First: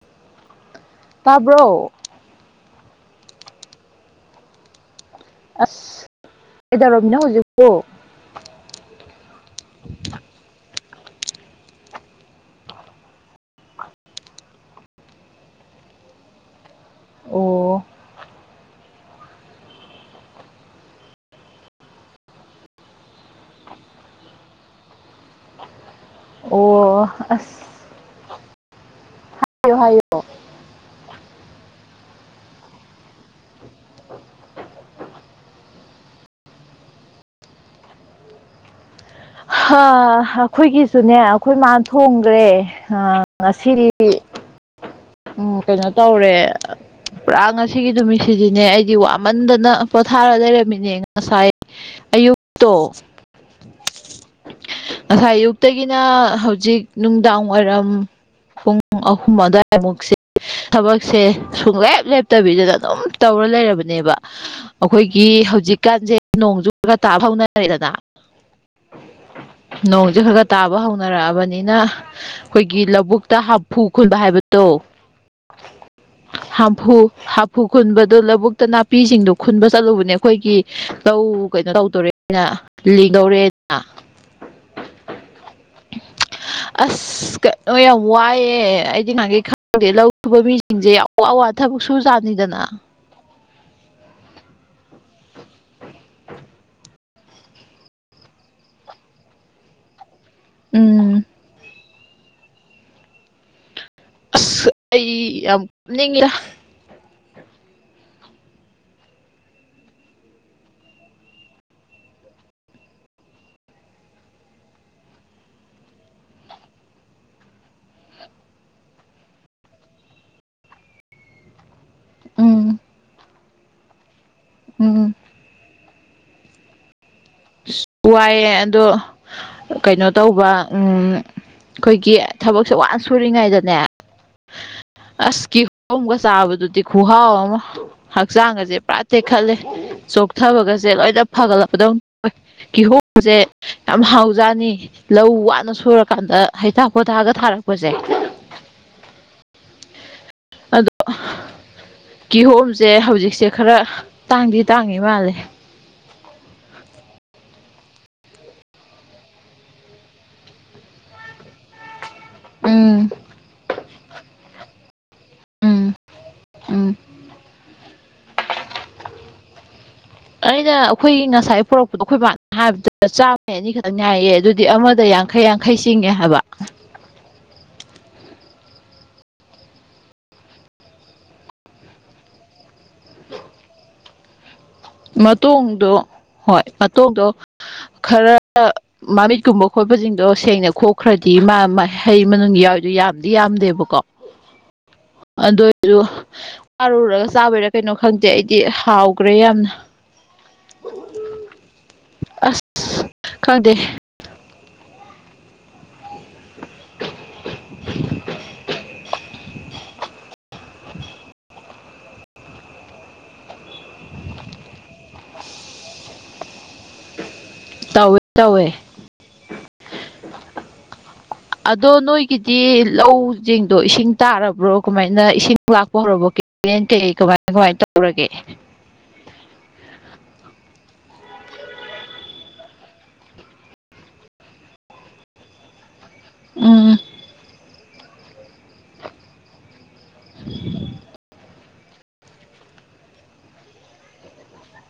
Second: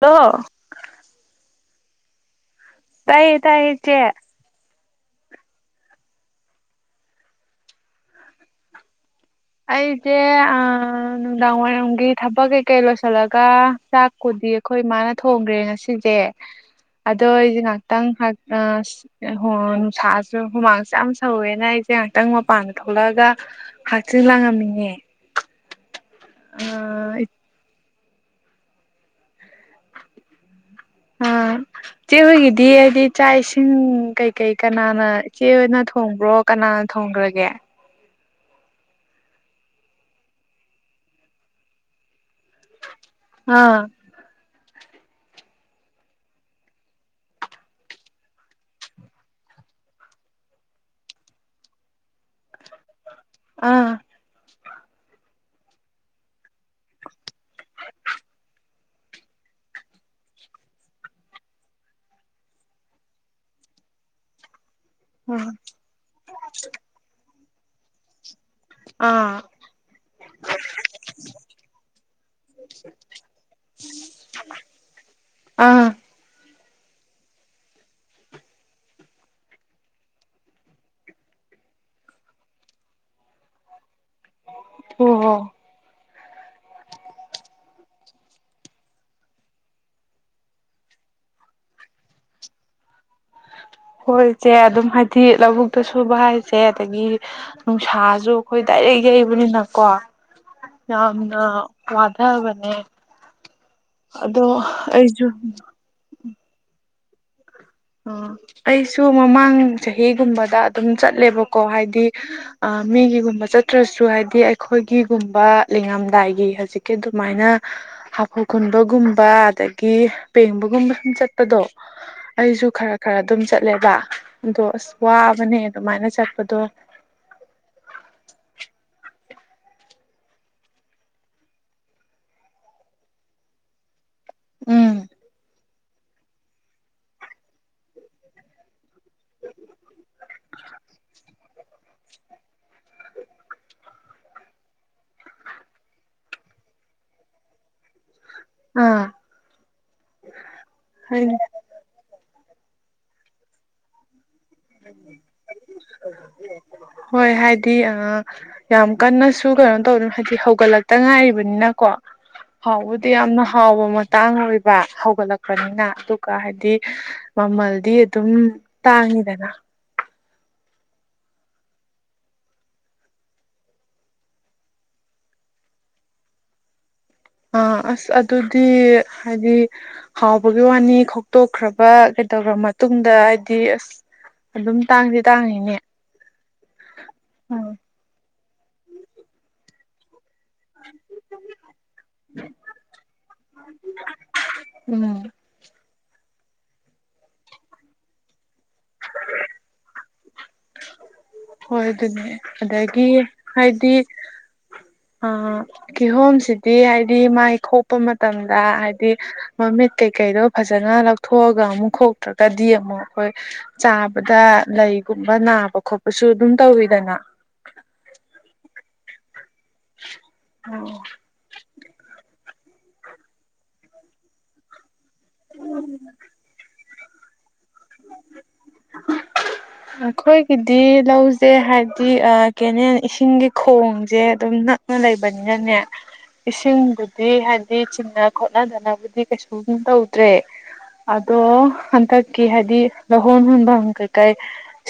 hello ꯇꯥꯕ꯭ꯔꯣ ꯇꯥꯏ - ꯇꯥꯏ ꯆꯦ ꯑꯁ ꯀꯩꯗꯨꯔꯣꯝꯃꯤꯅ ꯍꯧꯖꯤꯛꯄꯣ ꯑꯩꯁꯦ ꯅꯨꯡꯗꯥꯡ ꯋꯥꯏꯔꯝꯒꯤ ꯊꯕꯛ ꯀꯩ-ꯀꯩ ꯂꯣꯏꯁꯤꯜꯂꯒ ꯆꯥꯛ ꯀꯨꯗꯤ ꯑꯩꯈꯣꯏ ꯃꯥꯅ ꯊꯣꯡꯈ꯭ꯔꯦ ꯉꯁꯤꯁꯦ [inaudible] ꯑꯗꯣ ꯑꯩꯁꯦ ꯑꯣ ꯉꯍꯥꯛꯇꯪ ꯑ ꯍꯣꯏ ꯅꯨꯡꯁꯥꯁꯨ ꯍꯨꯃꯥꯡꯁꯨ ꯌꯥꯝ ꯁꯧꯋꯦꯅ ꯑꯩꯁꯦ ꯉꯥꯏꯍꯥꯛꯇꯪ ꯃꯄꯥꯟꯗ ꯊꯣꯛꯂꯛꯑꯒ ꯆꯤ ꯂꯤꯡꯉꯝꯃꯤꯉꯦ ꯑꯣ ꯑꯁ ꯍꯥꯏꯌꯣ ꯍꯥꯏꯌꯨ [inaudible] ꯏꯆꯦ ꯍꯣꯏꯒꯤꯗꯤ ꯍꯥꯏꯗꯤ ꯆꯥꯛ ꯏꯁꯤꯡ ꯀꯩ-ꯀꯩ ꯀꯅꯥꯅ ꯏꯆꯦ ꯍꯣꯏꯅ ꯊꯣꯡꯕ꯭ꯔꯣ ꯀꯅꯥ ꯊꯣꯡꯈ꯭ꯔꯒꯦ ꯑꯩꯈꯣꯏꯒꯤꯁꯨꯅꯦ ꯑꯩꯈꯣꯏ ꯃꯥ ꯊꯣꯡꯈ꯭ꯔꯦ ꯑꯥ ꯉꯁꯤꯗꯤ ꯎꯝ ꯀꯩꯅꯣ ꯇꯧꯔꯦ ꯄꯨꯔꯥ ꯉꯁꯤꯒꯤ ꯅꯨꯃꯤꯠꯁꯤꯗꯤꯅꯦ ꯑꯩꯗꯤ ꯋꯥꯃꯟꯗꯅ ꯄꯣꯊꯥꯔ ꯂꯩꯔꯝꯃꯤꯅꯦ ꯉꯁꯥꯏ ꯑꯌꯨꯛꯇꯣ ꯑꯥ ꯉꯁꯥꯏ ꯑꯌꯨꯛꯇꯒꯤꯅ ꯍꯧꯖꯤꯛ ꯅꯨꯡꯗꯥꯡ ꯋꯥꯏꯔꯝ ꯄꯨꯡ ꯑꯍꯨꯝ ꯑꯗꯨꯋꯥꯏꯃꯨꯛꯁꯦ ꯊꯕꯛꯁꯦ ꯁꯨꯡꯂꯦꯞ ꯂꯦꯞꯇꯕꯤꯗꯅ ꯑꯗꯨꯝ ꯇꯧꯔ ꯂꯩꯔꯕꯅꯦꯕ ꯑꯩꯈꯣꯏꯒꯤ ꯑꯥ ꯍꯧꯖꯤꯛꯀꯥꯟꯁꯦ ꯅꯣꯡꯖꯨ ꯈꯒ ꯇꯥꯕ ꯍꯧꯅꯔꯦꯗꯅ [unintelligible] ꯅꯣꯡꯁꯦ ꯈꯔ ꯈꯔ-ꯇꯥꯕ ꯍꯧꯅꯔꯛꯑꯕꯅꯤꯅ ꯑꯩꯈꯣꯏꯒꯤ ꯂꯧꯕꯨꯛꯇ ꯍꯥꯐꯨ ꯈꯨꯨꯟꯕ ꯍꯥꯏꯕꯗꯣ [unintelligible] ꯍꯥꯝꯐꯨ-ꯍꯥꯝꯐꯨ ꯈꯨꯟꯕꯗꯨ ꯂꯧꯕꯨꯛꯇ ꯅꯥꯄꯤꯁꯤꯡꯗꯨꯣ ꯈꯨꯟꯕ ꯆꯠꯂꯨꯕꯅꯦ ꯑꯩꯈꯣꯏꯒꯤ ꯇꯧ ꯀꯩꯅꯣ ꯇꯧꯗꯣꯔꯦꯅ ꯂꯤꯡꯗꯧꯔꯦ [unintelligible] ꯑꯁ ꯀ ꯌꯥꯝ ꯋꯥꯏꯑꯦ ꯑꯩꯗꯤ ꯉꯥꯏꯒꯩ ꯈꯪꯗꯦ ꯂꯧꯨꯕ ꯃꯤ ꯁꯤꯡꯁꯦ ꯑꯋꯥ - ꯑꯋꯥ ꯊꯕꯛ ꯁꯨ ꯖꯥꯅꯤꯗꯅ ꯍꯣꯏꯁꯦ ꯑꯗꯨꯝ ꯍꯥꯏꯗꯤ ꯂꯧꯕꯨꯛꯇ ꯁꯨꯕ ꯍꯥꯏꯁꯦ ꯑꯗꯒꯤ ꯅꯨꯡꯁꯥꯁꯨ ꯑꯩꯈꯣꯏ ꯗꯥꯏꯔꯦꯛ ꯌꯩꯕꯅꯤꯅꯀꯣ ꯎꯝ ꯌꯥꯝꯅ ꯋꯥꯙꯥ ꯕꯅꯦ ꯑꯁ ꯑꯩ ꯌꯥꯝ ꯄꯨꯞꯅꯤꯡꯉꯦ ꯑꯥ ꯑꯩꯁꯨ ꯃꯃꯥꯡ ꯆꯍꯤꯒꯨꯝꯕꯗ ꯑꯗꯨꯝ ꯆꯠꯂꯦꯕꯀꯣ ꯍꯥꯏꯗꯤ ꯑ ꯃꯤꯒꯤꯒꯨꯝꯕ ꯆꯠꯇ꯭ꯔꯁꯨ ꯍꯥꯏꯗꯤ ꯑꯩꯈꯣꯏꯒꯤꯒꯨꯝꯕ ꯂꯤꯡꯉꯝꯗꯥꯏꯒꯤ ꯍꯧꯖꯤꯛ ꯀꯤ ꯗꯨꯃꯥꯏꯅ ꯍꯥꯐꯨ ꯈꯨꯨꯟꯕꯒꯨꯝꯕ ꯑꯗꯒꯤ ꯄꯦꯡꯕꯒꯨꯝꯕ ꯁꯨꯝ ꯆꯠꯄꯗꯣ ꯑꯩꯁꯨ ꯎꯝ ꯈꯔ ꯈꯔ ꯑꯗꯨꯝ ꯆꯠꯂꯦꯕ ꯑꯗꯣ ꯑꯁ ꯎꯝ ꯋꯥꯕꯅꯦ ꯑꯗꯨꯃꯥꯏꯅ ꯆꯠꯄꯗꯣ ꯋꯥꯏꯑꯦ ꯑꯗꯣ ꯀꯩꯅꯣ ꯇꯧꯕ ꯎꯝ ꯈꯣꯏꯒꯤ ꯊꯕꯛꯁꯦ ꯋꯥꯅ ꯁꯨꯔꯤꯉꯩꯗꯅꯦ ꯎꯝ ꯑꯁ ꯀꯤꯍꯣꯝꯒ ꯆꯥꯕꯗꯨꯗꯤ ꯈꯨꯍꯥꯎ ꯑꯃ ꯍꯛꯆꯥꯡꯒꯁꯦ ꯄꯨꯔꯥ ꯇꯦꯛꯈꯠꯂꯦ ꯆꯣꯛꯊꯕꯒꯁꯦ ꯂꯣꯏꯅ ꯐꯒꯠꯂꯛꯄꯗꯧ ꯀꯤꯍꯣꯝꯁꯦ ꯌꯥꯝ ꯍꯥꯎꯖꯥꯅꯤ ꯂꯧ ꯋꯥꯅ ꯁꯨꯔꯀꯥꯟꯗ ꯍꯩꯊꯥ ꯈꯣꯊꯥꯛꯒ ꯊꯥꯔꯛꯄꯁꯦ ꯑꯥ ꯑꯗꯣ ꯍ‌ꯣꯏ ꯀꯤꯍꯣꯝꯁꯦ ꯍꯧꯖꯤꯛꯁꯦ ꯈꯔ ꯇꯥꯡꯗꯤ ꯇꯥꯡꯉꯤ [inaudible] [inaudible] ꯍꯣꯏ ꯍꯥꯏꯗꯤ ꯑ ꯌꯥꯝ ꯀꯟꯅꯁꯨ ꯀꯩꯅꯣ ꯇꯧꯗꯅ ꯍꯥꯏꯗꯤ ꯍꯧꯒꯠꯂꯛꯇ ꯉꯥꯏꯔꯤꯕꯅꯤꯅꯀꯣ [inaudible] ꯍꯥꯎꯕꯨꯗꯤ ꯌꯥꯝꯅ ꯍꯥꯎꯕ ꯃꯇꯥꯡ ꯑꯣꯏꯕ ꯍꯧꯒꯠꯂꯛꯄꯅꯤꯅ ꯎꯝ ꯑꯗꯨꯒ ꯍꯥꯏꯗꯤ ꯎꯝ ꯃꯃꯜꯗꯤ ꯑꯗꯨꯝ ꯇꯥꯡꯉꯤꯗꯅ ꯑꯩꯅ ꯑꯩꯈꯣꯏꯒꯤ ꯉꯁꯥꯏ ꯄꯨꯔꯛꯄꯗꯣ ꯑꯩꯈꯣꯏꯕꯥꯅ ꯍꯥꯏꯕꯗ ꯆꯥꯝꯃꯩ ꯑꯅꯤꯈꯛꯅ‌ꯦ ꯍꯥꯏꯌꯦ ꯑꯗꯨꯗꯤ ꯑꯃꯗ ꯌꯥꯡ ꯈꯩ ꯌꯥꯡꯈꯩ ꯆꯤꯡꯉꯦ ꯍꯥꯏꯕ ꯑ ꯑꯁ ꯑꯗꯨꯗꯤ ꯍꯥꯏꯗꯤ ꯍꯥꯎꯕꯒꯤ ꯋꯥꯅꯤ ꯈꯣꯛꯇꯣꯛꯈ꯭ꯔꯕ ꯀꯩꯗꯧꯈ꯭ꯔ ꯃꯇꯨꯡꯗ ꯍꯥꯏꯗꯤ ꯑꯁ ꯑꯗꯨꯝ ꯇꯥꯡꯗꯤ ꯇꯥꯡꯉꯤꯅꯦ ꯃꯇꯣꯡꯗꯣ ꯍꯣꯏ ꯃꯇꯣꯡꯗꯣ ꯈꯔ ꯃꯃꯤꯠꯀꯨꯝꯕ ꯈꯣꯠꯄꯁꯤꯡ ꯑꯗꯣ ꯁꯦꯡꯅ ꯈꯣꯛꯈ꯭ꯔꯗꯤ ꯃꯥ ꯍꯩ ꯃꯅꯨꯡ ꯌꯥꯎꯋꯤꯗꯣ ꯌꯥꯝꯗꯤ ꯌꯥꯝꯗꯦꯕꯀꯣ ꯎꯝ ꯑꯗꯨꯏꯗꯨ ꯋꯥꯔꯨꯔꯒ ꯆꯥꯕꯩꯔꯥ ꯀꯩꯅꯣ ꯈꯪꯗꯦ ꯑꯩꯗꯤ ꯍꯥꯎꯈ꯭ꯔꯦ ꯌꯥꯝꯅ ꯍꯣꯏ ꯑꯗꯨꯅꯦ ꯑꯁ ꯑꯗꯒꯤ ꯍꯥꯏꯗꯤ [inaudible] ꯑ ꯀꯤꯍꯣꯝꯁꯤꯗꯤ ꯍꯥꯏꯗꯤ ꯃꯥꯏ ꯈꯣꯛꯄ ꯃꯇꯝꯗ ꯍꯥꯏꯗꯤ ꯃꯃꯤꯠ ꯀꯩꯀꯩꯗꯣ ꯐꯖꯅ ꯂꯧꯊꯣꯛꯑꯒ ꯑꯃꯨꯛ ꯈ‌ꯣꯛꯇ꯭ꯔꯒꯗꯤ ꯑꯃꯨꯛ ꯑꯩꯈꯣꯏ ꯆꯥꯕꯗ ꯂꯩꯒꯨꯝꯕ ꯅꯥꯕ ꯈꯣꯠꯄꯁꯨ ꯑꯗꯨꯝ ꯇꯧꯋꯤꯗꯅ ꯇꯧꯋꯦ ꯇꯧꯋꯦ ꯑꯣ ꯑꯗꯣ ꯅꯣꯏꯒꯤꯗꯤ ꯂꯧꯖꯤꯡꯗꯣ ꯏꯁꯤꯡ ꯇꯥꯔꯕ꯭ꯔꯣ ꯀꯃꯥꯏꯅ ꯏꯁꯤꯡ ꯂꯥꯛꯄ ꯍꯧꯔꯕꯣ ꯀꯦꯟ ꯀꯩ ꯀꯃꯥꯏ ꯀꯃꯥꯏꯅ ꯇꯧꯔꯒꯦ ꯑꯩꯈꯣꯏꯒꯤꯗꯤ ꯂꯧꯁꯦ ꯍꯥꯏꯕꯗꯤ ꯀꯦꯅꯦꯜ ꯏꯁꯤꯡꯒꯤ ꯈꯣꯡꯁꯦ ꯑꯗꯨꯝꯅ ꯅ ꯂꯩꯕꯅꯤꯅꯅꯦ ꯎꯝ ꯏꯁꯤꯡꯕꯨꯗꯤ ꯍꯥꯏꯗꯤ ꯆꯤꯡꯅ ꯈ‌ꯣꯠꯅꯗꯅꯕꯗꯤ ꯀꯩꯁꯨꯝ ꯇꯧꯗ꯭ꯔꯦ ꯑꯗꯣ ꯍꯟꯇꯛ ꯗꯤ ꯍꯥꯏꯗꯤ ꯂꯧꯍꯣꯟ ꯍꯣꯟꯐꯝ ꯀꯩꯀꯩ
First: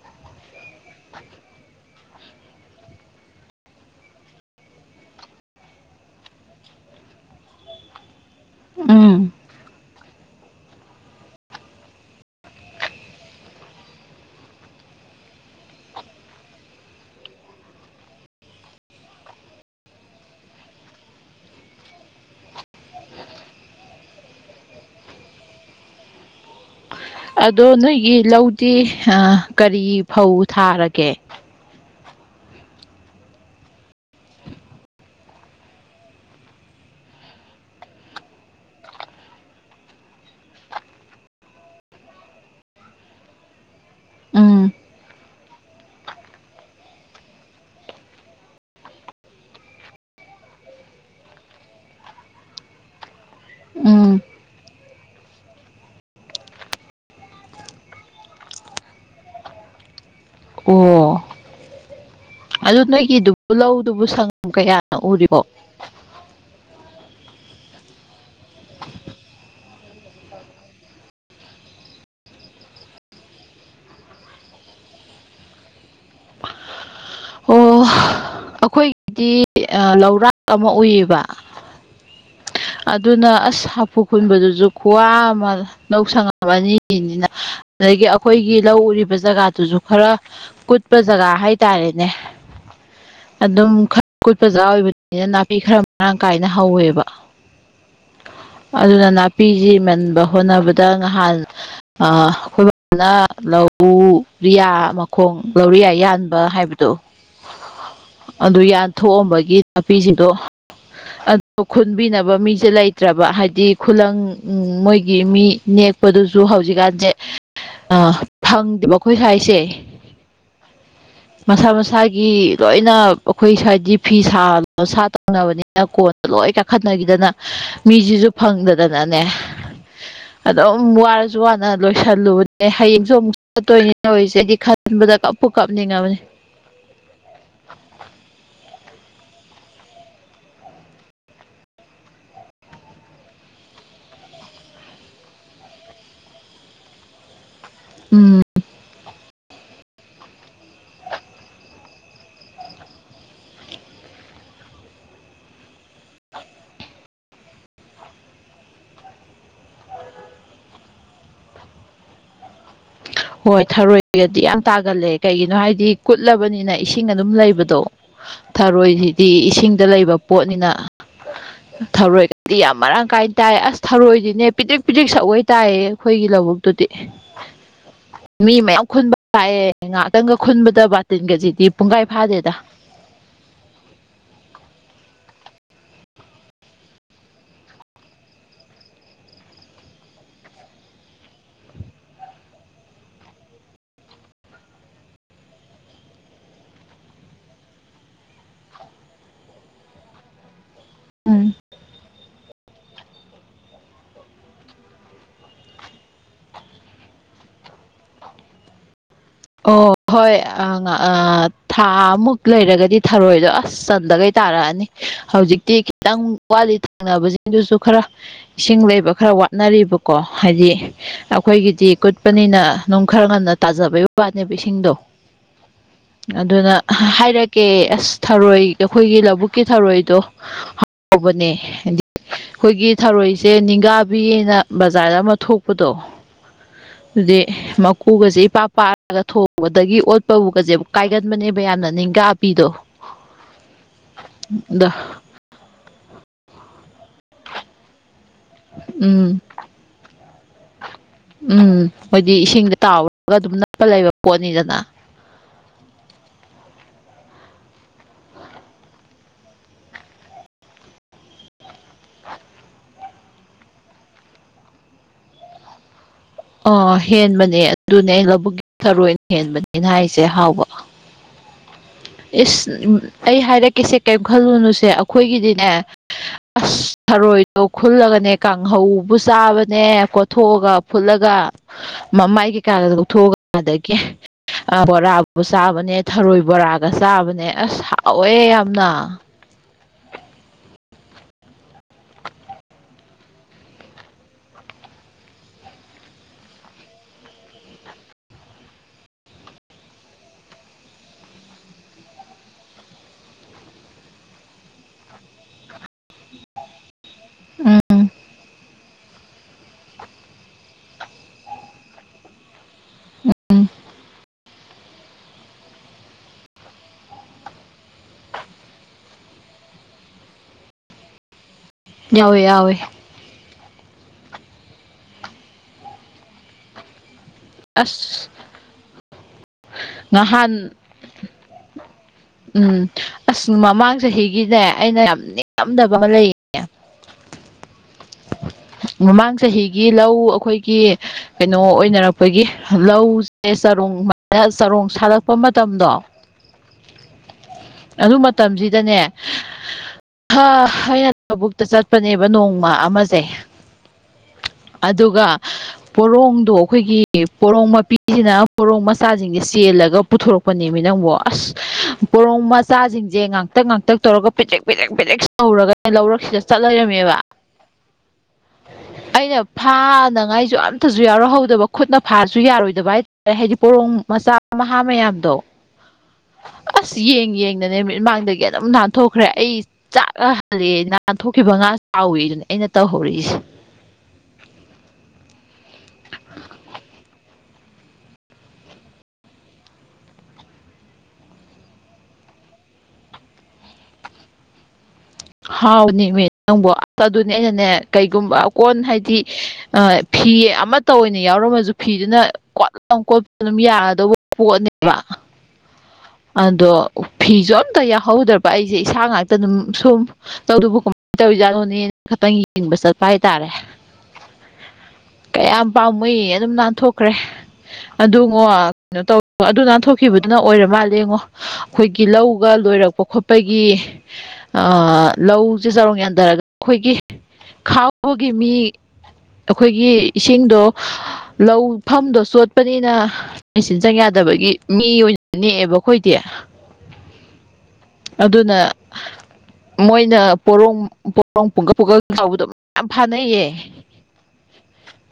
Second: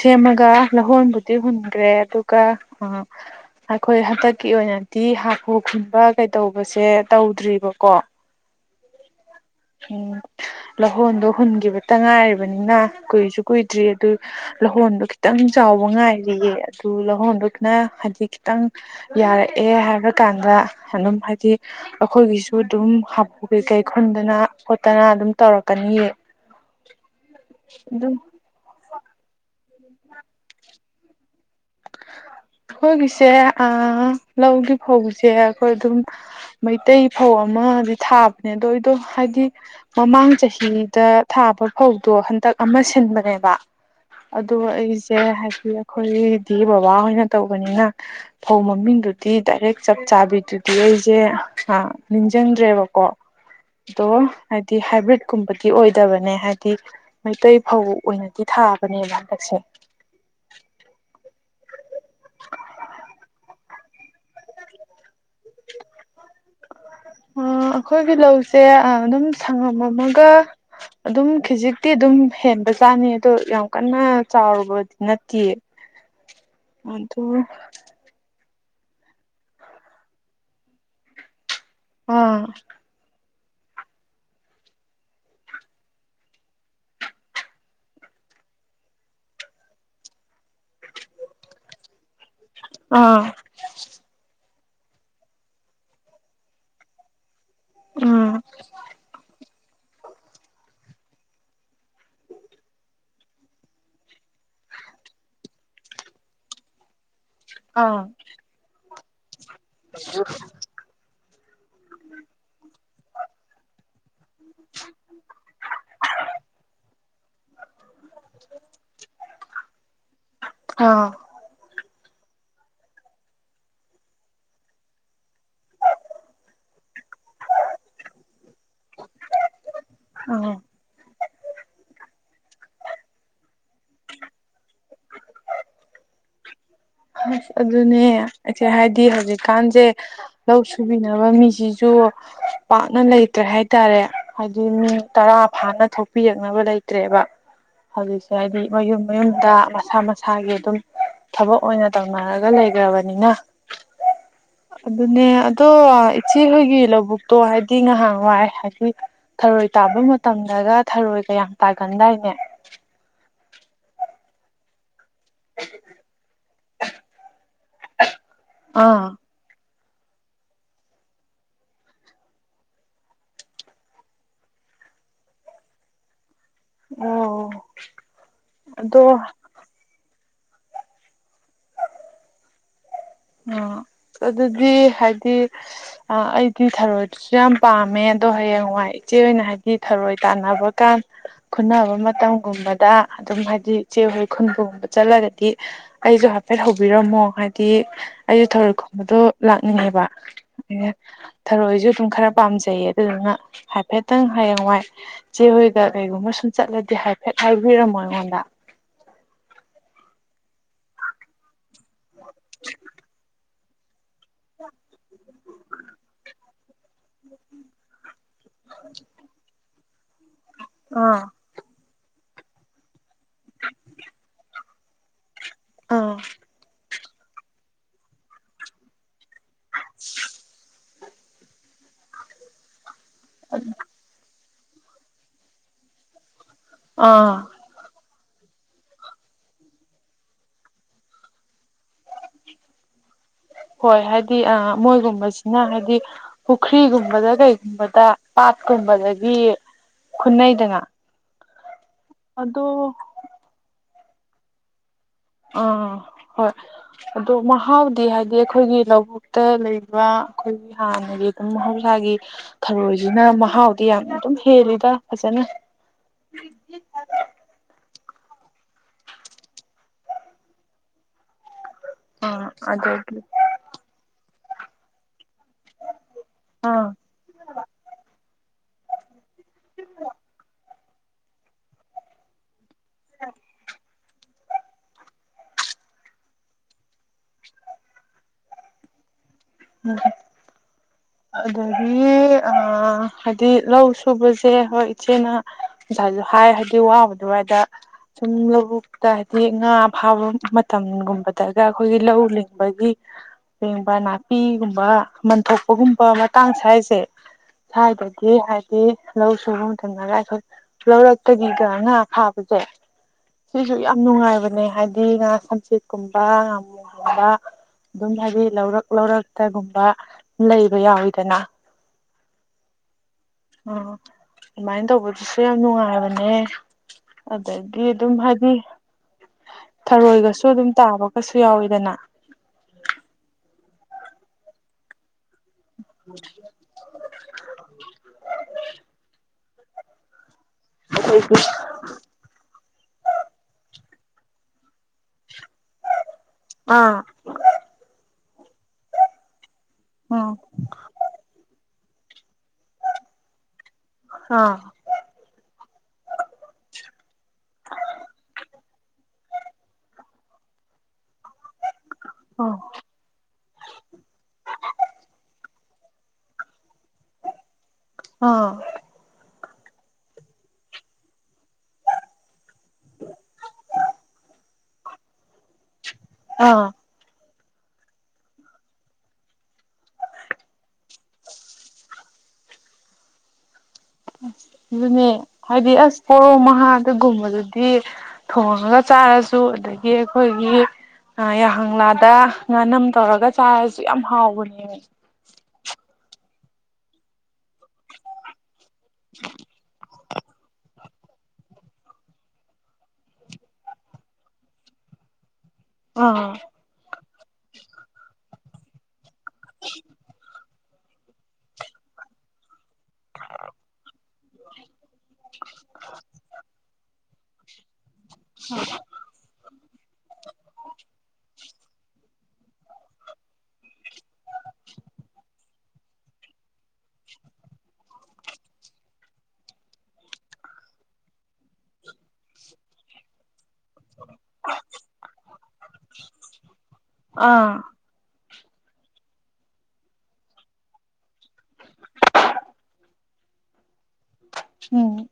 ꯁꯦꯝꯃꯒ ꯂꯧꯍꯣꯟꯕꯨꯗꯤ ꯍꯨꯟꯈ꯭ꯔꯦ ꯑꯗꯨꯒ ꯑ ꯑꯩꯈꯣꯏ ꯍꯟꯗꯛꯀꯤ ꯑꯣꯏꯅꯗꯤ ꯍꯥꯈꯨ ꯈꯨꯟꯕ ꯀꯩꯗꯧꯕꯁꯦ ꯇꯧꯗ꯭ꯔꯤꯕꯀꯣ ꯎꯝ ꯎꯝ ꯂꯧꯍꯣꯟꯗꯣ ꯍꯨꯟꯈꯤꯕꯇ ꯉꯥꯏꯔꯤ ꯕꯅꯤꯅ ꯀꯨꯏꯁꯨ ꯀꯨꯏꯗ꯭ꯔꯤ ꯑꯗꯨ ꯂ‌ꯧꯍꯣꯟꯗꯣ ꯈꯤꯇꯪ ꯆꯥꯎꯕ ꯉꯥꯏꯈꯤꯒ‌ꯦ ꯑꯗꯨ ꯂꯧꯍꯣꯟꯗꯨꯅ ꯍꯥꯏꯗꯤ ꯈꯤꯇꯪ ꯌꯥꯔꯛꯑꯦ ꯍꯥꯏꯕꯀꯥꯟꯗ ꯑꯗꯨꯝ ꯍꯥꯏꯗꯤ ꯑꯩꯈꯣꯏꯒꯤꯁꯨ ꯑꯗꯨꯝ ꯍꯥꯄꯨ ꯀꯩꯀꯩ ꯈꯨꯟꯗꯅ ꯈꯣꯠꯇꯅ ꯑꯗꯨꯝ ꯇꯧꯔꯛꯀꯅꯤꯌ‌ꯦ ꯑꯗꯣ ꯅꯣꯏꯒꯤ ꯂꯧꯗꯤ ꯀꯔꯤ ꯐꯧ ꯊꯥꯔꯒꯦ ꯑꯩꯈꯣꯏꯒꯤꯁꯦ ꯂꯧꯒꯤ ꯐꯧꯁꯦ ꯑꯩꯈꯣꯏ ꯑꯗꯨꯝ ꯃꯩꯇꯩ ꯐꯧ ꯑꯃꯗꯤ ꯊꯥꯕꯅꯦ ꯑꯗꯣ ꯑꯩꯗꯣ ꯍꯥꯏꯗꯤ ꯃꯃꯥꯡ ꯆꯍꯤꯗ ꯊꯥꯕ ꯐꯧꯗꯣ ꯍꯟꯗꯛ ꯑꯃ ꯁꯤꯟꯕꯅꯦꯕ ꯑꯗꯣ ꯎꯝ ꯑꯩꯁꯦ ꯍꯥꯏꯗꯤ ꯑꯩꯈꯣꯏꯗꯤ ꯕꯕꯥꯍꯣꯏꯅ ꯇꯧꯕꯅꯤꯅ ꯐꯧ ꯃꯃꯤꯡꯗꯨꯗꯤ ꯗꯥꯏꯔꯦꯛ ꯆꯞ ꯆꯥꯕꯤꯗꯨꯗꯤ ꯑꯩꯁꯦ ꯅꯤꯡꯁꯤꯡꯗ꯭ꯔꯦꯕꯀꯣ ꯑꯗꯣ ꯎꯝ ꯍꯥꯏꯗꯤ ꯍꯥꯏꯕ꯭ꯔꯤꯠꯀꯨꯝꯕꯗꯤ ꯑꯣꯏꯗꯕꯅꯦ ꯍꯥꯏꯗꯤ ꯃꯩꯇꯩ ꯐꯧ ꯑꯣꯏꯅꯗꯤ ꯊꯥꯕꯅꯦꯕ ꯍꯟꯗꯛꯁꯦ ꯑꯣ ꯑꯗꯨ ꯅꯣꯏꯒꯤꯗꯨꯕꯨ ꯂꯧꯗꯨꯕꯨ ꯁꯪꯒꯝ ꯀꯌꯥꯅ ꯎꯔꯤꯣ ꯑꯩꯈꯣꯏꯒꯤ ꯂꯧꯁꯦ ꯑꯗꯨꯝ ꯁꯪꯉꯝꯝꯃꯒ ꯑꯗꯨꯝ ꯈꯈꯤꯖꯤꯛꯇꯤ ꯑꯗꯨꯝ ꯍꯦꯟꯕꯖꯥꯅꯤ ꯑꯗꯣ ꯌꯥꯝ ꯀꯟꯅ ꯆꯥꯎꯔꯨꯕꯗꯤ ꯅꯠꯇꯦꯌꯦ [unintelligible] ꯑꯗꯨ ꯑꯣ ꯑꯩꯈꯣꯏꯒꯤꯗꯤ ꯂꯧꯔꯥꯛ ꯑꯃ ꯎꯏꯌꯦꯕ ꯑꯣ ꯑꯗꯨꯅ ꯑꯁ ꯍꯥꯐꯨ ꯈꯨꯨꯟꯕꯗꯨꯁꯨ ꯈꯨ꯭ꯋꯥ ꯑꯃ ꯂꯧꯧ ꯁꯪꯉꯝ ꯑꯅꯤꯅꯤꯅ ꯑꯗꯒꯤ ꯑꯩꯈꯣꯏꯒꯤ ꯂꯧ ꯎꯔꯤꯕ ꯖꯒꯥꯗꯨꯁꯨ ꯈꯔ ꯀꯨꯠꯄ ꯖꯒꯥ ꯍꯥꯏꯇꯥꯔꯦꯅꯦ ꯑ ꯑꯗꯨꯝ ꯈꯔ ꯀꯨꯠꯄꯖꯥ ꯑꯣꯏꯕꯅꯤꯅ ꯅꯥꯄꯤ ꯈꯔ ꯃꯔꯥꯡ ꯀꯥꯏꯅ ꯍꯧꯋꯦꯕ ꯎꯝ ꯑꯗꯨꯅ ꯅꯥꯄꯤꯁꯤꯃꯟꯕ ꯍꯣꯠꯅꯕꯗ ꯉꯍꯥꯟ ꯑꯩꯈꯣꯏꯕꯥꯅ ꯂꯧꯔꯤꯌꯥ ꯃꯈꯣꯡ ꯂꯧꯔꯤꯌꯥ ꯌꯥꯟꯕ ꯍꯥꯏꯕ ꯀꯠꯇꯣ ꯑ ꯑꯗꯨ ꯌꯥꯟꯊꯣꯛꯑꯝꯕꯒꯤ ꯅꯥꯄꯤꯁꯤꯗꯣ ꯑ ꯈꯨꯟꯕꯤꯅꯕ ꯃꯤꯁꯦ ꯂꯩꯇ꯭ꯔꯕ ꯍꯥꯏꯗꯤ ꯈꯨꯂꯪ ꯃꯣꯏꯒꯤ ꯃꯤ ꯅꯦꯛ ꯗꯨꯁꯨ ꯍꯧꯖꯤꯛꯀꯥꯟꯁꯦ ꯐꯪꯗꯦꯕ ꯑꯩꯈꯣꯏ ꯁ꯭ꯋꯥꯏꯁꯦ ꯑ ꯃꯁꯥ ꯃꯁꯥꯒꯤ ꯂꯣꯏꯅ ꯑꯩꯈꯣꯏ ꯍꯥꯏꯗꯤ ꯐꯤ ꯁꯥ ꯁꯥ ꯇꯧꯅꯕꯅꯤ ꯀꯣꯟꯗ ꯂꯣꯏ ꯀꯥꯈꯠꯅꯈꯤꯗꯅ ꯃꯤꯁꯤꯁꯨ ꯐꯪꯗꯗꯅꯅꯦ ꯑꯥ ꯑꯗꯨꯝ ꯋꯥꯔꯁꯨ ꯋꯥꯅ ꯂꯣꯏꯁꯜꯂꯨꯕꯅꯦ ꯍꯌꯦꯡꯁꯨ ꯑꯃꯨꯛ ꯆꯠꯇꯣꯏꯅꯤꯅ ꯑꯣꯏꯔꯤꯁꯦꯗꯤ ꯊꯟꯕꯗ ꯀꯞꯄꯨ ꯀꯞꯅꯤꯡꯉꯕꯅꯤ ꯑꯁ ꯑꯗꯨꯅꯦ ꯑꯩꯁꯦ ꯍꯥꯏꯗꯤ ꯍꯧꯖꯤꯛꯀꯥꯟꯁꯦ ꯂꯧ ꯁꯨꯕꯤꯅꯕ ꯃꯤꯁꯤꯁꯨ ꯄꯥꯛꯅ ꯂꯩꯇ꯭ꯔꯦ ꯍꯥꯏꯇꯥꯔꯦ ꯍꯥꯏꯗꯤ ꯃꯤ ꯇꯔꯥ ꯐꯥꯅ ꯊꯣꯛꯄꯤꯔꯛꯅꯕ ꯂꯩꯇ꯭ꯔꯦꯕ ꯍꯧꯖꯤꯛꯁꯦ ꯎꯝ ꯍꯥꯏꯗꯤ ꯃꯌꯨꯝ ꯃꯌꯨꯝꯗ ꯃꯁꯥ ꯃꯁꯥꯒꯤ ꯑꯗꯨꯝ ꯊꯕꯛ ꯑꯣꯏꯅ ꯇꯧꯅꯔꯒ ꯂꯩꯈ꯭ꯔꯕꯅꯤꯅ ꯑꯗꯨꯅꯦ ꯑꯗꯣ ꯏꯆꯦꯍꯣꯏꯒꯤ ꯂꯧꯕꯨꯛꯇꯣ ꯍꯥꯏꯕꯗꯤ ꯉꯥꯏꯍꯥꯛ ꯋꯥꯏ ꯍꯥꯏꯗꯤ ꯊꯔꯣꯏ ꯇꯥꯕ ꯃꯇꯝꯗꯒ ꯊꯔꯣꯏ ꯀꯌꯥꯝ ꯇꯥꯒꯟꯗꯥꯏꯅꯦ ꯍꯣꯏ ꯊꯔꯣꯏꯒꯗꯤ ꯌꯥꯝ ꯇꯥꯒꯠꯂꯦ ꯀꯩꯒꯤꯅꯣ ꯍꯥꯏꯗꯤ ꯀꯨꯠꯂꯕꯅꯤꯅ ꯏꯁꯤꯡ ꯑꯗꯨꯝ ꯂꯩꯕꯗꯣ ꯊꯔꯣꯏꯁꯤ ꯑꯥ ꯏꯁꯤꯡꯗ ꯂꯩꯕ ꯄꯣꯠꯅꯤꯅ ꯊꯔꯣꯏꯗꯤ ꯌꯥꯝ ꯃꯔꯥꯡ ꯀꯥꯏꯅ ꯇꯥꯏ ꯑꯁ ꯊꯧꯔꯣꯏꯗꯤꯅꯦ ꯄꯤꯗꯤꯛ ꯄꯤꯗꯤꯛ ꯁꯛꯑꯣꯏ ꯇꯥꯏꯌꯦ ꯑꯩꯈꯣꯏꯒꯤ ꯂꯧꯕꯨ ꯑꯣ ꯃꯤ ꯃꯌꯥꯝ ꯑꯗꯣ ꯈꯨꯟꯕ ꯇꯥꯏꯑꯌꯦꯦ ꯉꯥꯏꯍꯥꯛꯇꯪꯒ ꯈꯨꯟꯕꯗꯕ ꯇꯤꯟ ꯀꯖꯤꯗꯤ ꯄꯨꯡꯈꯥꯏ ꯐꯥꯗꯦꯗ ꯑꯣ ꯑꯗꯨꯗꯤ ꯍꯥꯏꯗꯤ ꯑꯩꯗꯤ ꯊꯔꯣꯏꯗ꯭ꯔꯦ ꯁꯨ ꯌꯥꯝ ꯄꯥꯝꯃꯦ ꯑꯗꯣ ꯍꯌꯦꯡꯋꯥꯏ ꯏꯆꯦ ꯑꯣꯏꯅ ꯍꯥꯏꯗꯤ ꯊꯔꯣꯏ ꯇꯥꯟꯅꯕ ꯀꯥꯟ ꯈꯨꯠꯅꯕ ꯃꯇꯝꯒꯨꯝꯕꯗ ꯑꯗꯨꯝ ꯍꯥꯏꯗꯤ ꯏꯆꯦ ꯍꯣꯏ ꯈꯨꯟꯕꯒꯨꯝꯕ ꯆꯠꯂꯒꯗꯤ ꯑꯩꯁꯨ ꯍꯥꯏꯐꯦꯠ ꯍꯧꯕꯤꯔꯝꯃꯣ ꯍꯥꯏꯗꯤ ꯑꯩꯁꯨ ꯊꯥꯔꯣꯏ ꯈꯨꯝꯕꯗꯣ ꯂꯥꯛꯅꯤꯡꯉꯦꯕ ꯎꯝ ꯊꯔꯣꯏꯁꯨ ꯑꯗꯨꯝ ꯈꯔ ꯄꯥꯝꯖꯩꯌꯦ ꯑꯗꯨꯗꯨꯅ ꯍꯥꯏꯐꯦꯠꯇꯪ ꯍꯌꯦꯡꯋꯥꯏ ꯆꯦ ꯍꯣꯏꯒ ꯀꯩꯒꯨꯝꯕ ꯁꯨꯝ ꯆꯠꯂꯗꯤ ꯍꯥꯏꯐꯦꯠ ꯍꯥꯏꯕꯤꯔꯝꯃꯣ ꯑꯩꯉꯣꯟꯗ ꯑꯣ ꯍꯣꯏ ꯊꯥꯃꯨꯛ ꯂꯩꯔꯒꯗꯤ ꯊꯥꯔꯣꯏꯗꯣ ꯑꯁ ꯆꯟꯗꯈꯩ ꯇꯥꯔꯛꯑꯅꯤ ꯍꯧꯖꯤꯛꯇꯤ ꯈꯤꯇꯪ ꯋꯥꯠꯂꯤ ꯊꯪꯅꯕꯁꯤꯡꯗꯨꯁꯨ ꯈꯔ ꯏꯁꯤꯡ ꯂꯩꯕ ꯈꯔ ꯋꯥꯠꯅꯔꯤꯕꯀꯣ ꯍꯥꯏꯗꯤ ꯑ ꯑꯩꯈꯣꯏꯒꯤꯗꯤ ꯀꯨꯠꯄꯅꯤꯅ ꯑꯗꯨꯝ ꯈꯔ ꯉꯟꯅ ꯇꯥꯖꯕꯒꯤ ꯋꯥꯅꯦꯕ ꯏꯁꯤꯡꯗꯣ ꯑꯥ ꯑꯗꯨꯅ ꯍꯥꯏꯔꯛꯀꯦ ꯑꯁ ꯊꯔꯣꯏ ꯑꯩꯈꯣꯏꯒꯤ ꯂꯧ ꯕꯨꯛꯀꯤ ꯊꯔꯣꯏꯗꯣ ꯍꯥꯎꯕꯅꯦ ꯍꯥꯏ ꯑꯩꯈꯣꯏꯒꯤ ꯊꯔꯣꯏ ꯁꯦ ꯅꯤꯡꯒꯥꯕꯤꯌꯦꯅ ꯕꯖꯥꯔꯗ ꯑꯃ ꯊꯣꯛꯄꯗꯣ ꯑꯥ ꯑꯗꯨꯗꯤ ꯀꯨꯒꯁꯦ ꯏꯄꯥ ꯄꯥꯔꯒꯥ ꯒ ꯊꯣꯡꯕꯗꯒꯤ ꯑꯣꯠꯄꯕꯨꯒꯁꯦ ꯀꯥꯏꯒꯟꯕꯅꯦꯕ ꯌꯥꯝꯅ ꯅꯤꯡꯒꯥꯄꯤꯗꯣ ꯍꯣꯏ ꯍꯥꯏꯗꯤ ꯑ ꯃꯣꯏꯒꯨꯝꯕꯁꯤꯅ ꯍꯥꯏꯗꯤ ꯄꯨꯈ꯭ꯔꯤꯒꯨꯝꯕꯗ ꯀꯩꯒꯨꯝꯕꯗ ꯄꯥꯠꯀꯨꯝꯕꯗꯒꯤ ꯎꯝ ꯈꯨꯟꯅꯩꯗꯅ ꯎꯝ ꯃꯣꯏꯗꯤ ꯑꯗꯣ ꯏꯁꯤꯡꯗ ꯇꯥꯎꯔꯒ ꯑꯗꯨꯝ ꯅꯞꯄ ꯂꯩꯕ ꯄꯣꯠꯅꯤꯗꯅ ꯑꯥ ꯍꯣꯏ ꯑꯗꯣ ꯃꯍꯥꯎꯗꯤ ꯍꯥꯏꯗꯤ ꯑꯩꯈꯣꯏꯒꯤ ꯂꯧꯕꯨꯛ ꯇ ꯂꯩꯕ ꯑꯩꯈꯣꯏꯒꯤ ꯍꯥꯟꯅꯒꯤ ꯑꯗꯨꯝ ꯃꯍꯧꯁꯥꯒꯤ ꯊꯔꯣꯏꯁꯤꯅ ꯃꯍꯥꯎꯗꯤ ꯌꯥꯝꯅ ꯑꯗꯨꯝ ꯍꯦꯜꯂꯤꯗ ꯐꯖꯅ ꯑ ꯍꯦꯟꯕꯅꯦ ꯑꯗꯨꯅꯦ ꯂꯧꯕꯨꯛꯀꯤ ꯊꯔꯣꯏꯅ ꯍꯦꯟꯕꯅꯦꯅ ꯍꯥꯏꯁꯦ ꯍꯥꯎꯕ ꯑꯥ ꯏꯁ ꯑꯗꯒꯤ ꯑꯩ ꯍꯥꯏꯔꯛꯀꯦꯁꯦ ꯀꯔꯤꯝ ꯈꯜꯂꯨꯅꯨꯁꯦ ꯑꯩꯈꯣꯏꯒꯤꯗꯤꯅꯦ ꯑꯥ ꯑꯁ ꯊꯔꯣꯏꯗꯣ ꯈꯨꯜꯂꯒꯅꯦ ꯀꯥꯡꯍꯧꯕꯨ ꯆꯥꯕꯅꯦ ꯀꯣꯊꯣꯛꯑꯒ ꯐꯨꯠꯂꯒ ꯃꯃꯥꯏ ꯀꯩꯀꯥꯗ ꯂꯧꯊꯣꯛꯑꯒ ꯑꯗꯒꯤ ꯕꯣꯔꯥꯕꯨ ꯆꯥꯕꯅꯦ ꯊꯔꯣꯏ ꯕꯣꯔꯥ ꯒ ꯆꯥꯕꯅꯦ ꯑꯁ ꯍꯥꯎꯑꯦ ꯌꯥꯝꯅ ꯎꯝ ꯑꯗꯒꯤ ꯑ ꯍꯥꯏꯗꯤ ꯂꯧ ꯁꯨꯕꯁꯦ ꯍꯣꯏ ꯏꯆꯦꯅ ꯉꯁꯥꯏꯁꯨ ꯍꯥꯏ ꯍꯥꯏꯗꯤ ꯋꯥꯕꯨꯗꯤ ꯋꯥꯏꯗ ꯁꯨꯝ ꯂꯧꯕꯨꯛꯇ ꯍꯥꯏꯗꯤ ꯉꯥ ꯐꯥꯕ ꯃꯇꯝꯒꯨꯝꯕꯗꯒ ꯑꯩꯈꯣꯏꯒꯤ ꯂꯧ ꯂꯤꯡꯕꯒꯤ ꯄꯦꯡꯕ ꯅꯥꯄꯤꯒꯨꯝꯕ ꯃꯟ ꯊꯣꯛ ꯑꯗꯨꯒꯨꯝꯕ ꯃꯇꯥꯡ ꯁ꯭ꯋꯥꯁꯦ ꯎꯝ ꯁ꯭ꯋꯥꯏꯗꯒꯤ ꯍꯥꯏꯗꯤ ꯂꯧ ꯁꯨꯕ ꯃꯇꯝꯝꯅꯒ ꯑꯩꯈꯣꯏ ꯂꯧꯔꯛꯇꯒꯤꯒ ꯉꯥ ꯐꯥꯕꯁꯦ ꯎꯝ ꯁꯤꯒꯤꯁꯨ ꯌꯥꯝ ꯅꯨꯡꯉꯥꯏꯕꯅꯦ ꯍꯥꯏꯗꯤ ꯉꯥ ꯁꯝꯆꯦꯠꯀꯨꯝꯕ ꯉꯥꯨꯉꯕ ꯑꯗꯨꯝ ꯍꯥꯏꯗꯤ ꯂꯧꯔꯛ ꯂꯧꯔꯛꯇꯒꯨꯝꯕ ꯂꯩꯕ ꯌꯥꯎꯋꯤꯗꯅ ꯌꯥꯎꯋꯦ ꯌꯥꯎꯋꯦ ꯎꯝ ꯑꯗꯨꯃꯥꯏꯅ ꯇꯧꯕꯗꯨꯁꯨ ꯌꯥꯝ ꯅꯨꯡꯉꯥꯏꯕꯅꯦ ꯑꯗꯒꯤ ꯑꯗꯨꯝ ꯑꯁ ꯍꯥꯏꯗꯤ ꯊꯔꯣꯏꯒꯁꯨ ꯑꯗꯨꯝ ꯅꯍꯥꯟ ꯇꯥꯕꯒꯁꯨ ꯌꯥꯎꯋꯤꯗꯅ ꯎꯝ ꯑꯁ ꯃꯃꯥꯡ ꯆꯍꯤꯒꯤꯅꯦ ꯑꯩꯅ ꯌꯥꯝ ꯅꯤꯉꯝꯗꯕ ꯑꯃ ꯂꯩ ꯃꯃꯥꯡ ꯆꯍꯤꯒꯤ ꯂꯧ ꯑꯩꯈꯣꯏꯒꯤ ꯀꯩꯅꯣ ꯑꯣꯏꯅꯔꯛꯄ ꯑꯩꯈꯣꯏꯒꯤ ꯂꯧꯁꯦ ꯆꯔꯣꯡ ꯆꯔꯣꯡ ꯁꯥꯠꯂꯛꯄ ꯃꯇꯝꯗꯣ ꯑꯥ ꯑꯗꯨ ꯃꯇꯝꯁꯤꯗꯅꯦ ꯎꯝ ꯑꯩꯅ ꯂꯧꯕꯨꯛꯇ ꯆꯠꯄꯅꯦꯕ ꯅꯣꯡꯃ ꯑꯃꯁꯦ ꯑ ꯑꯗꯨꯒ ꯄꯣꯔꯣꯡꯗꯣ ꯑꯩꯈꯣꯏꯒꯤ ꯄꯣꯔꯣꯡ ꯃꯄꯤꯁꯤꯅ ꯄꯣꯔꯣꯛ ꯃꯆꯥꯁꯤꯡꯁꯦ ꯆꯦꯜꯂꯒ ꯄꯨꯊꯣꯔꯛꯄꯅꯦꯃꯤ ꯅꯪꯕꯨ ꯑꯁ ꯑꯥ ꯄꯣꯔꯣꯡꯃ ꯆꯥꯁꯤꯡꯁꯦ ꯉꯥꯛꯇꯛ ꯉꯥꯛꯇꯛ ꯇꯧꯔꯒ ꯄꯤꯗꯦꯛ ꯄꯤꯗꯦꯛ ꯄꯤꯗꯦꯛ ꯇꯧꯔꯒ ꯂꯧꯔꯛꯁꯤꯗ ꯆꯠ ꯂꯩꯔꯝꯃꯦꯕ ꯑꯥ ꯑꯩꯅ ꯐꯥꯅꯉꯥꯏꯁꯨ ꯑꯝꯇꯁꯨ ꯌꯥꯎꯔꯛꯍꯧꯗꯕ ꯈꯨꯠꯅ ꯐꯥꯔꯁꯨ ꯌꯥꯔꯣꯏꯗꯕ ꯍꯥꯏꯇꯥꯔꯦ ꯍꯥꯏꯗꯤ ꯄꯣꯔꯣꯡ ꯃꯆꯥ ꯃꯍꯥ ꯃꯌꯥꯝꯗꯣ ꯑꯣ ꯑꯁ ꯌꯦꯡ ꯌꯦꯡꯗꯅꯦ ꯅꯨꯃꯤꯠꯃꯥꯡꯗꯒꯤ ꯑꯗꯨꯝ ꯅꯥꯟꯊꯣꯛꯈ꯭ꯔꯦ ꯑꯩ ꯆꯥꯛꯂ ꯍꯜꯂꯦ ꯅꯥꯟ ꯊꯣꯛꯣꯛꯈꯤꯕ ꯉꯥ ꯆꯥꯎꯋꯦ ꯑꯗꯨꯅꯦ ꯑꯩꯅ ꯇꯧꯍꯧꯔꯛꯏꯁꯦ ꯑꯁ ꯑꯗꯨꯅꯦ ꯍꯥꯏꯗꯤ ꯑꯁ ꯄꯣꯔꯣ ꯃꯍꯥꯗꯒꯨꯝꯕꯗꯨꯗꯤ ꯊꯣꯡꯉꯒ ꯆꯥꯔꯁꯨ ꯑꯗꯒꯤ ꯑꯩꯈꯣꯏꯒꯤ ꯌꯥꯏꯍꯪꯪꯂꯥꯗ ꯉꯥꯅꯝ ꯇꯧꯔꯒ ꯆꯥꯔꯁꯨ ꯌꯥꯝ ꯍꯥꯎꯕꯅꯦꯕ ꯍꯥꯎꯅꯦꯃꯦ ꯅꯪꯕꯨꯣ ꯑꯁ ꯑꯗꯨꯅꯦ ꯑꯩꯅꯅꯦ ꯀꯩꯒꯨꯝꯕ ꯀꯣꯟ ꯍꯥꯏꯗꯤ ꯐꯤ ꯑꯃꯠꯇ ꯑꯣꯏꯅ ꯌꯥꯎꯔꯝꯃꯁꯨ ꯐꯤꯗꯨꯅ ꯀꯣꯠꯂꯝ ꯀꯣꯠꯄ ꯑꯗꯨꯝ ꯌꯥꯒꯗꯧꯕ ꯄꯅꯤ ꯋꯥ ꯑꯥ ꯑꯗꯣ ꯐꯤꯁꯨ ꯑꯝꯇ ꯌꯥꯎꯍꯧꯗ꯭ꯔꯕ ꯑꯩꯁꯦ ꯏꯁꯥ ꯉꯥꯛꯇ ꯑꯗꯨꯝ ꯁꯨꯝ ꯇꯧꯗꯨꯕꯨ ꯀꯃꯥꯏꯅ ꯇꯧꯔꯤꯖꯥꯠꯅꯣꯅꯦꯅ ꯈꯇꯪ ꯌꯦꯡꯕ ꯆꯠꯄ ꯍꯥꯏꯇꯥꯔꯦ ꯀꯌꯥꯝ ꯄꯥꯝꯃꯨ ꯑꯗꯨꯝ ꯅꯥꯟꯊꯣꯛꯈ꯭ꯔꯦ ꯑꯗꯨꯉꯣ ꯀꯩꯅ ꯇꯧ ꯑꯗꯨ ꯅꯥꯥꯟ ꯊꯣꯛꯈꯤꯕꯗꯨꯅ ꯑꯣꯏꯔ ꯃꯥꯜꯂꯦ ꯌꯦꯡꯉꯣ ꯑꯩꯈꯣꯏꯒꯤ ꯂꯧꯒ ꯂꯣꯏꯔꯛꯄ ꯈꯣꯠꯄꯒꯤ ꯎꯁꯦ ꯆꯔꯣꯡ ꯌꯥꯟꯊꯔꯒ ꯑꯩꯈꯣꯏꯒꯤ ꯈꯥꯎꯕꯒꯤ ꯃꯤ ꯑꯩꯈꯣꯏꯒꯤ ꯏꯁꯤꯡꯗꯣ ꯂꯧꯐꯝꯗꯣ ꯆꯣꯠꯄꯅꯤꯅ ꯁꯤꯟꯖꯪ ꯌꯥꯗꯕꯒꯤ ꯃꯤ ꯑꯣꯏꯅ ꯅꯦꯛꯑꯦꯕ ꯑꯩꯈꯣꯏꯗꯤ ꯑꯥ ꯑꯗꯨꯅ ꯃꯣꯏꯅ ꯄꯣꯔꯣꯡ ꯄꯣꯔꯣꯡ ꯄꯨꯡꯀꯛ ꯄꯨꯈꯛ ꯆꯥꯎꯕꯗꯣ ꯃꯌꯥꯝ ꯐꯥꯅꯩꯌꯦ ꯎꯝ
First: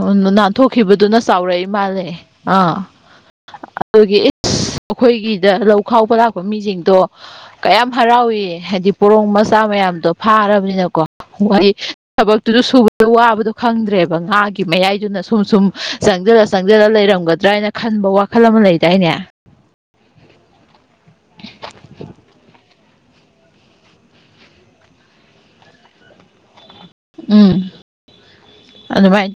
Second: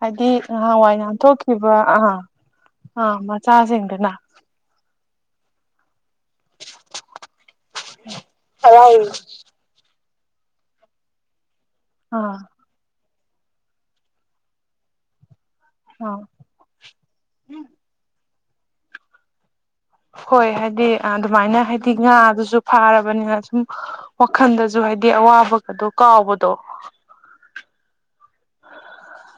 ꯍꯥꯏꯗꯤ ꯅꯍꯥꯟꯋꯥꯏ ꯅꯥꯟꯊꯣꯛꯈꯤꯕꯗꯨꯅ ꯆꯥꯎꯔꯛꯏ ꯅꯥꯟꯊꯣꯛꯈꯤꯕ ꯑ ꯃꯥꯜꯂꯦ ꯑꯥ ꯑ ꯃꯆꯥꯁꯤꯡꯗꯨꯅ ꯑꯗꯨꯒꯤ ꯑꯩꯈꯣꯏꯒꯤꯗ ꯂꯧ ꯈꯥꯎꯕ ꯂꯥꯛꯄ ꯃꯤꯁꯤꯡꯗꯣ ꯀꯌꯥꯝ ꯍꯔꯥꯎꯋ ꯍꯥꯏꯗꯤ ꯑꯥ ꯄꯣꯔꯣꯡ ꯃꯆꯥ ꯃꯌꯥꯝꯗꯣ ꯐꯥꯔꯕꯅꯤꯅꯀꯣ ꯑꯥ ꯊꯕꯛꯇꯨ ꯁꯨ ꯋꯥꯕꯗꯣ ꯈꯪꯗ꯭ꯔꯦꯕ ꯉꯥꯒꯤ ꯃꯌꯥꯏꯗꯨꯅ ꯁꯨꯝ ꯁꯨꯝ ꯆꯪꯖꯔ ꯆꯪꯖꯜꯂ ꯂꯩꯔꯝꯒꯗ꯭ꯔꯥ ꯍꯥꯏꯅ ꯈꯟꯕ ꯋꯥꯈꯜ ꯑꯃ ꯂꯩꯗꯥꯏꯅꯦ ꯍꯣꯏ ꯍꯥꯏꯗꯤ ꯑꯗꯨꯃꯥꯏꯅ ꯍꯥꯏꯗꯤ ꯉꯥꯗꯨꯁꯨ ꯐꯥꯔꯕꯅꯤꯅ ꯁꯨꯝ ꯋꯥꯈꯟꯗꯁꯨ ꯍꯥꯏꯗꯤ ꯑꯋꯥꯕꯒꯗꯣ ꯀꯥꯎꯕꯗꯣ ꯎꯝ ꯑꯗꯨꯕꯥꯥꯏ